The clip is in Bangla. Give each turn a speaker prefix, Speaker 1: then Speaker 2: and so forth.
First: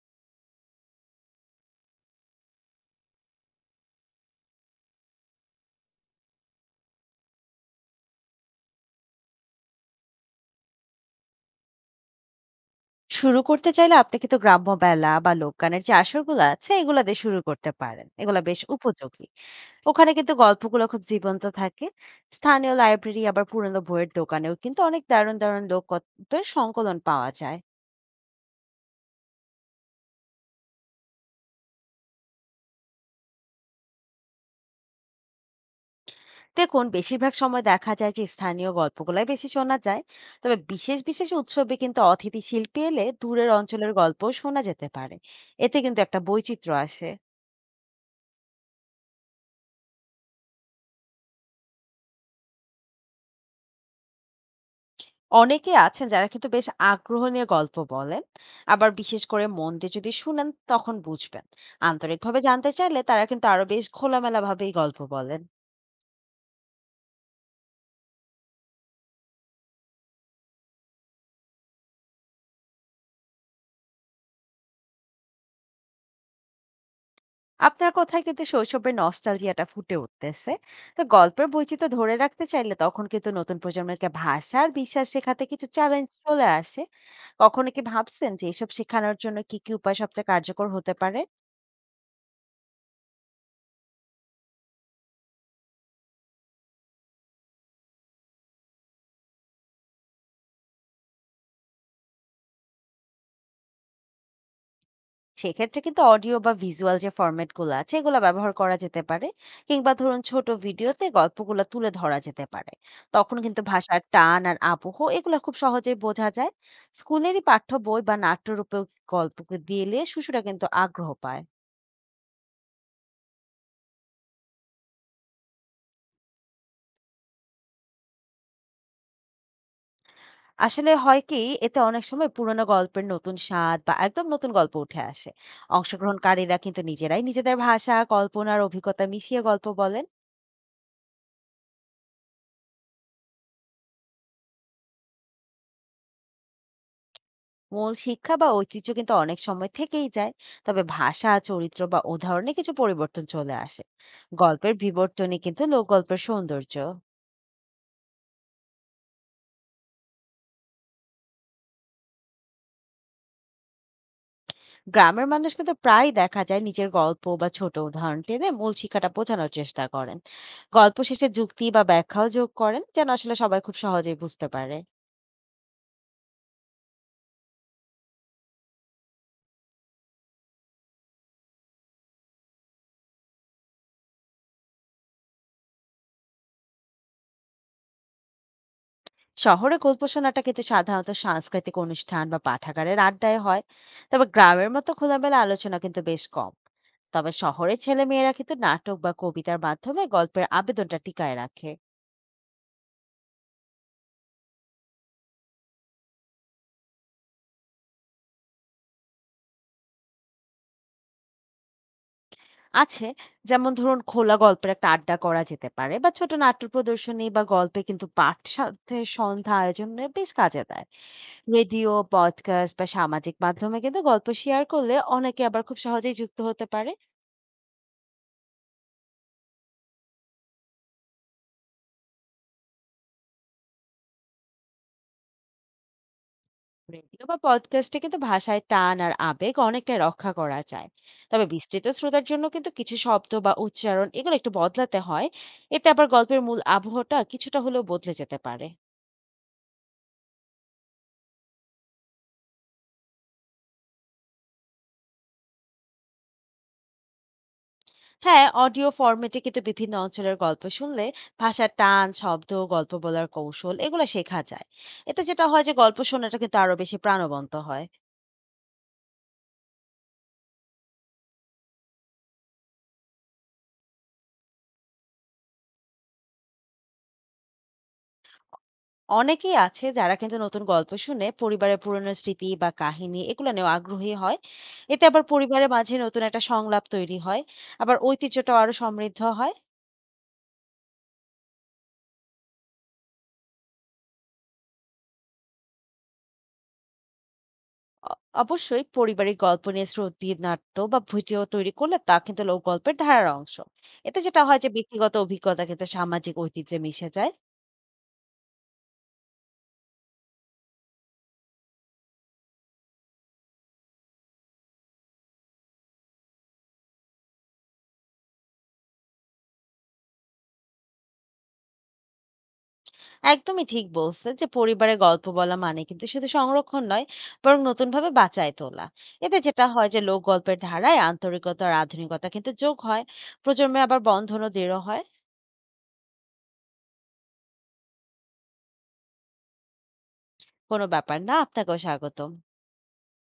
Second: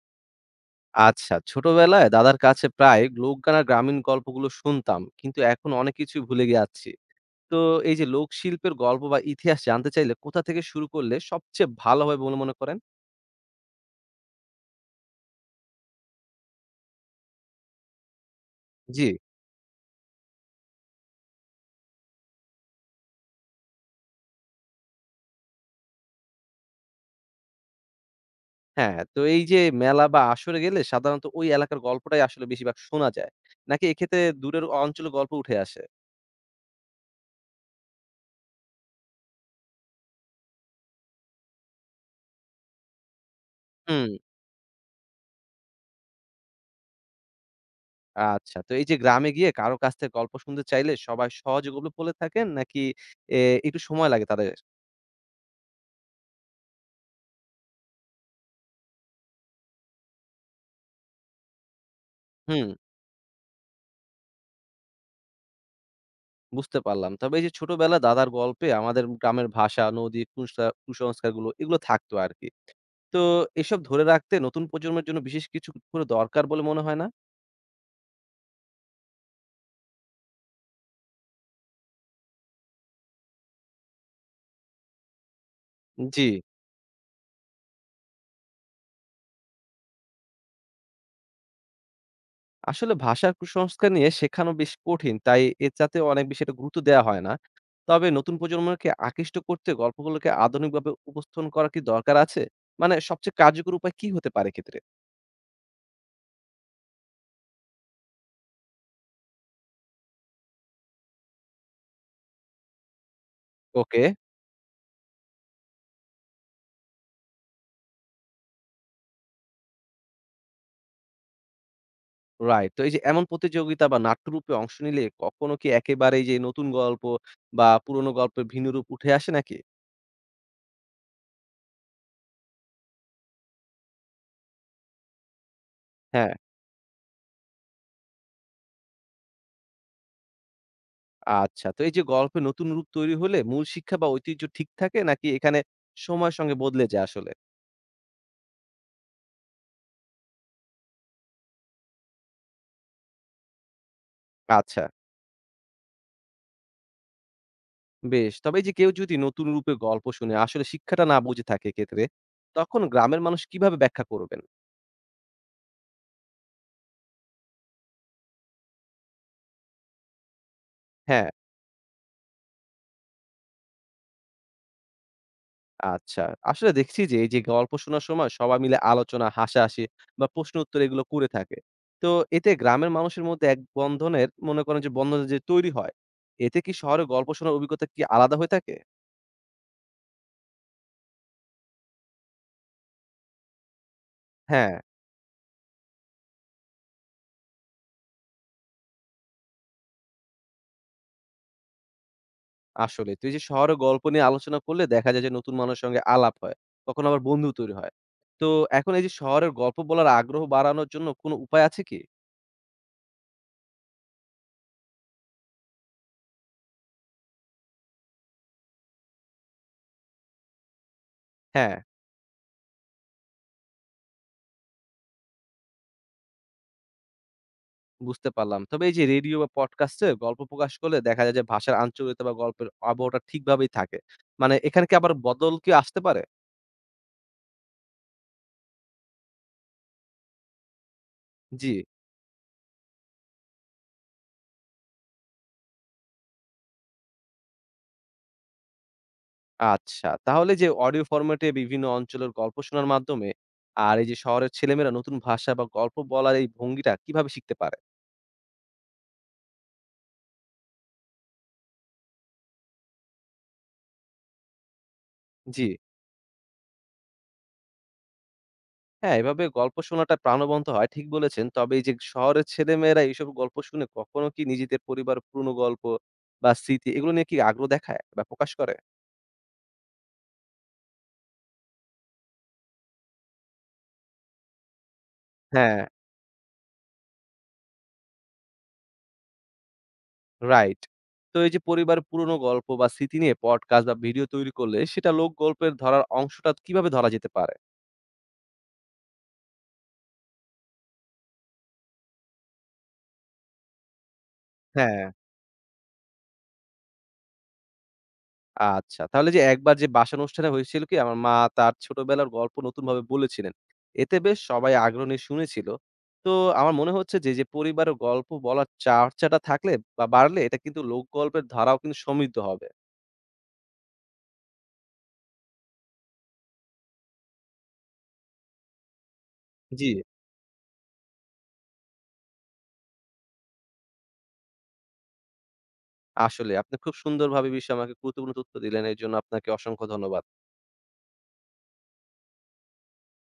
Speaker 1: আচ্ছা, ছোটবেলায় দাদার কাছে প্রায় লোকগান আর গ্রামীণ গল্পগুলো শুনতাম। কিন্তু এখন অনেক কিছু ভুলে যাচ্ছি। তো এই যে লোকশিল্পের গল্প বা ইতিহাস জানতে চাইলে কোথা থেকে শুরু করলে সবচেয়ে ভালো হয় বলে মনে করেন?
Speaker 2: শুরু করতে চাইলে আপনি কিন্তু গ্রাম্য মেলা বা লোকগানের যে আসরগুলো আছে এগুলা দিয়ে শুরু করতে পারেন, এগুলা বেশ
Speaker 1: জি।
Speaker 2: উপযোগী। ওখানে কিন্তু গল্পগুলো খুব জীবন্ত থাকে। স্থানীয় লাইব্রেরি আবার পুরনো বইয়ের দোকানেও কিন্তু অনেক দারুণ দারুণ লোকগল্পের সংকলন পাওয়া যায়।
Speaker 1: হ্যাঁ, এই যে মেলা বা আসরে গেলে সাধারণত ওই এলাকার গল্পটাই আসলে বেশিরভাগ শোনা যায়। নাকি এক্ষেত্রে দূরের অঞ্চলের গল্প উঠে আসে?
Speaker 2: দেখুন, বেশিরভাগ সময় দেখা যায় যে স্থানীয় গল্পগুলাই বেশি শোনা যায়। তবে বিশেষ বিশেষ উৎসবে কিন্তু অতিথি শিল্পী এলে দূরের অঞ্চলের
Speaker 1: হুম।
Speaker 2: গল্প শোনা যেতে পারে। এতে কিন্তু একটা বৈচিত্র্য আসে।
Speaker 1: আচ্ছা, তো এই যে গ্রামে গিয়ে কারো কাছ থেকে গল্প শুনতে চাইলে সবাই সহজে গল্প বলে থাকেন নাকি এ একটু সময় লাগে তাদের?
Speaker 2: অনেকে আছেন যারা কিন্তু বেশ আগ্রহ নিয়ে গল্প বলেন। আবার বিশেষ করে মন দিয়ে যদি শুনেন তখন বুঝবেন, আন্তরিকভাবে
Speaker 1: হুম।
Speaker 2: জানতে চাইলে তারা কিন্তু আরো বেশ খোলামেলা ভাবেই গল্প বলেন।
Speaker 1: বুঝতে পারলাম। তবে এই যে ছোটবেলা দাদার গল্পে আমাদের গ্রামের ভাষা, নদী, কুসংস্কারগুলো এগুলো থাকতো আরকি। তো এসব ধরে রাখতে নতুন প্রজন্মের জন্য বিশেষ কিছু করে দরকার বলে মনে হয় না?
Speaker 2: আপনার কথায় কিন্তু শৈশবের নস্টালজিয়াটা ফুটে উঠতেছে। তো গল্পের বৈচিত্র্য ধরে রাখতে চাইলে তখন কিন্তু নতুন প্রজন্মকে ভাষা আর বিশ্বাস শেখাতে কিছু চ্যালেঞ্জ
Speaker 1: জি।
Speaker 2: চলে আসে। কখনো কি ভাবছেন যে এসব শেখানোর জন্য কি কি উপায় সবচেয়ে কার্যকর হতে পারে?
Speaker 1: আসলে ভাষার কুসংস্কার নিয়ে শেখানো বেশ কঠিন। তাই এটাতে অনেক বেশি একটা গুরুত্ব দেওয়া হয় না। তবে নতুন প্রজন্মকে আকৃষ্ট করতে গল্পগুলোকে আধুনিকভাবে উপস্থাপন করা কি দরকার আছে? মানে সবচেয়ে কার্যকর উপায় কি হতে পারে এক্ষেত্রে?
Speaker 2: সেক্ষেত্রে কিন্তু অডিও বা ভিজুয়াল যে ফরম্যাট গুলো আছে এগুলো ব্যবহার করা যেতে পারে। কিংবা ধরুন ছোট ভিডিওতে গল্পগুলো তুলে ধরা যেতে পারে। তখন কিন্তু
Speaker 1: ওকে।
Speaker 2: ভাষার টান আর আবহ এগুলো খুব সহজেই বোঝা যায়। স্কুলেরই পাঠ্য বই বা নাট্যরূপে গল্পকে দিলে শিশুরা কিন্তু আগ্রহ পায়।
Speaker 1: রাইট। তো এই যে এমন প্রতিযোগিতা বা নাট্যরূপে অংশ নিলে কখনো কি একেবারেই যে নতুন গল্প বা পুরনো গল্পের ভিন্ন রূপ উঠে আসে নাকি?
Speaker 2: আসলে হয় কি, এতে অনেক সময় পুরোনো গল্পের নতুন স্বাদ বা একদম নতুন গল্প উঠে আসে।
Speaker 1: হ্যাঁ।
Speaker 2: অংশগ্রহণকারীরা কিন্তু নিজেরাই নিজেদের ভাষা কল্পনার অভিজ্ঞতা মিশিয়ে গল্প বলেন।
Speaker 1: আচ্ছা। তো এই যে গল্পে নতুন রূপ তৈরি হলে মূল শিক্ষা বা ঐতিহ্য ঠিক থাকে নাকি এখানে সময়ের সঙ্গে বদলে যায় আসলে?
Speaker 2: মূল শিক্ষা বা ঐতিহ্য কিন্তু অনেক সময় থেকেই যায়। তবে ভাষা চরিত্র বা উদাহরণে কিছু পরিবর্তন চলে আসে। গল্পের
Speaker 1: আচ্ছা,
Speaker 2: বিবর্তনই কিন্তু লোকগল্পের সৌন্দর্য।
Speaker 1: বেশ। তবে এই যে কেউ যদি নতুন রূপে গল্প শুনে আসলে শিক্ষাটা না বুঝে থাকে এক্ষেত্রে, তখন গ্রামের মানুষ কিভাবে ব্যাখ্যা করবেন?
Speaker 2: গ্রামের মানুষ কিন্তু প্রায় দেখা যায় নিজের গল্প বা ছোট উদাহরণ টেনে মূল শিক্ষাটা বোঝানোর চেষ্টা করেন। গল্প শেষে
Speaker 1: হ্যাঁ।
Speaker 2: যুক্তি বা ব্যাখ্যাও যোগ করেন যেন আসলে সবাই খুব সহজেই বুঝতে পারে।
Speaker 1: আচ্ছা। আসলে দেখছি যে এই যে গল্প শোনার সময় সবাই মিলে আলোচনা, হাসাহাসি বা প্রশ্ন উত্তর এগুলো করে থাকে। তো এতে গ্রামের মানুষের মধ্যে এক বন্ধনের মনে করেন যে বন্ধন যে তৈরি হয়, এতে কি শহরে গল্প শোনার অভিজ্ঞতা কি আলাদা হয়ে থাকে?
Speaker 2: শহরে গল্প শোনাটা কিন্তু সাধারণত সাংস্কৃতিক অনুষ্ঠান বা পাঠাগারের আড্ডায় হয়। তবে গ্রামের
Speaker 1: হ্যাঁ,
Speaker 2: মতো খোলামেলা আলোচনা কিন্তু বেশ কম। তবে শহরের ছেলে মেয়েরা কিন্তু নাটক বা কবিতার মাধ্যমে গল্পের আবেদনটা টিকায় রাখে।
Speaker 1: আসলে। এই যে শহরে গল্প নিয়ে আলোচনা করলে দেখা যায় যে নতুন মানুষের সঙ্গে আলাপ হয়। কখনো আবার বন্ধু তৈরি হয়। তো এখন এই যে শহরের গল্প বলার আগ্রহ বাড়ানোর জন্য কোনো উপায় আছে কি?
Speaker 2: আছে। যেমন ধরুন খোলা গল্পের একটা আড্ডা করা যেতে পারে বা ছোট নাট্য প্রদর্শনী বা গল্পে কিন্তু পাঠ সাথে সন্ধ্যা আয়োজনে বেশ কাজে দেয়।
Speaker 1: হ্যাঁ।
Speaker 2: রেডিও পডকাস্ট বা সামাজিক মাধ্যমে কিন্তু গল্প শেয়ার করলে অনেকে আবার খুব সহজেই যুক্ত হতে পারে।
Speaker 1: বুঝতে পারলাম। তবে এই যে রেডিও বা পডকাস্টে গল্প প্রকাশ করলে দেখা যায় যে ভাষার আঞ্চলিকতা বা গল্পের আবহটা ঠিকভাবেই থাকে। মানে এখানে কি আবার বদল কি আসতে পারে?
Speaker 2: রেডিও বা পডকাস্টে কিন্তু ভাষায় টান আর আবেগ অনেকটাই রক্ষা করা যায়। তবে
Speaker 1: জি,
Speaker 2: বিস্তৃত শ্রোতার জন্য কিন্তু কিছু শব্দ বা উচ্চারণ এগুলো একটু বদলাতে হয়। এতে আবার গল্পের মূল আবহটা কিছুটা হলেও বদলে যেতে পারে।
Speaker 1: আচ্ছা। তাহলে যে অডিও ফরম্যাটে বিভিন্ন অঞ্চলের গল্প শোনার মাধ্যমে আর এই যে শহরের ছেলেমেয়েরা নতুন ভাষা বা গল্প বলার এই ভঙ্গিটা কিভাবে শিখতে পারে?
Speaker 2: হ্যাঁ, অডিও ফরম্যাটে কিন্তু বিভিন্ন অঞ্চলের গল্প শুনলে ভাষার টান শব্দ গল্প বলার কৌশল এগুলো শেখা যায়। এতে যেটা
Speaker 1: জি।
Speaker 2: হয় যে গল্প শোনাটা কিন্তু আরো বেশি প্রাণবন্ত হয়।
Speaker 1: হ্যাঁ, এভাবে গল্প শোনাটা প্রাণবন্ত হয় ঠিক বলেছেন। তবে এই যে শহরের ছেলেমেয়েরা এইসব গল্প শুনে কখনো কি নিজেদের পরিবার পুরনো গল্প বা স্মৃতি এগুলো নিয়ে কি আগ্রহ দেখায় বা প্রকাশ করে?
Speaker 2: অনেকেই আছে যারা কিন্তু নতুন গল্প শুনে পরিবারের পুরনো স্মৃতি বা কাহিনী এগুলো নিয়েও আগ্রহী হয়। এতে আবার পরিবারের
Speaker 1: হ্যাঁ।
Speaker 2: মাঝে নতুন একটা সংলাপ তৈরি হয়। আবার ঐতিহ্যটাও আরো সমৃদ্ধ হয়।
Speaker 1: রাইট। তো এই যে পরিবারের পুরনো গল্প বা স্মৃতি নিয়ে পডকাস্ট বা ভিডিও তৈরি করলে সেটা লোকগল্পের ধরার অংশটা কিভাবে ধরা যেতে পারে?
Speaker 2: অ- অবশ্যই পারিবারিক গল্প নিয়ে শ্রুতি নাট্য বা ভিডিও তৈরি করলে তা কিন্তু লোকগল্পের ধারার অংশ। এতে যেটা হয় যে
Speaker 1: হ্যাঁ।
Speaker 2: ব্যক্তিগত অভিজ্ঞতা কিন্তু সামাজিক ঐতিহ্যে মিশে যায়।
Speaker 1: আচ্ছা। তাহলে যে একবার যে বাসার অনুষ্ঠানে হয়েছিল কি আমার মা তার ছোটবেলার গল্প নতুনভাবে বলেছিলেন। এতে বেশ সবাই আগ্রহ নিয়ে শুনেছিল। তো আমার মনে হচ্ছে যে, যে পরিবারের গল্প বলার চর্চাটা থাকলে বা বাড়লে এটা কিন্তু লোকগল্পের ধারাও কিন্তু সমৃদ্ধ হবে।
Speaker 2: একদমই ঠিক বলছেন যে পরিবারে গল্প বলা মানে কিন্তু শুধু সংরক্ষণ নয়, বরং নতুনভাবে বাঁচায় তোলা। এতে যেটা
Speaker 1: জি।
Speaker 2: হয় যে লোক গল্পের ধারায় আন্তরিকতা আর আধুনিকতা কিন্তু যোগ হয়। প্রজন্মে আবার বন্ধনও দৃঢ় হয়।
Speaker 1: আসলে আপনি খুব সুন্দরভাবে এই বিষয়ে আমাকে গুরুত্বপূর্ণ তথ্য দিলেন। এর জন্য আপনাকে অসংখ্য ধন্যবাদ।
Speaker 2: কোনো ব্যাপার না, আপনাকেও স্বাগতম।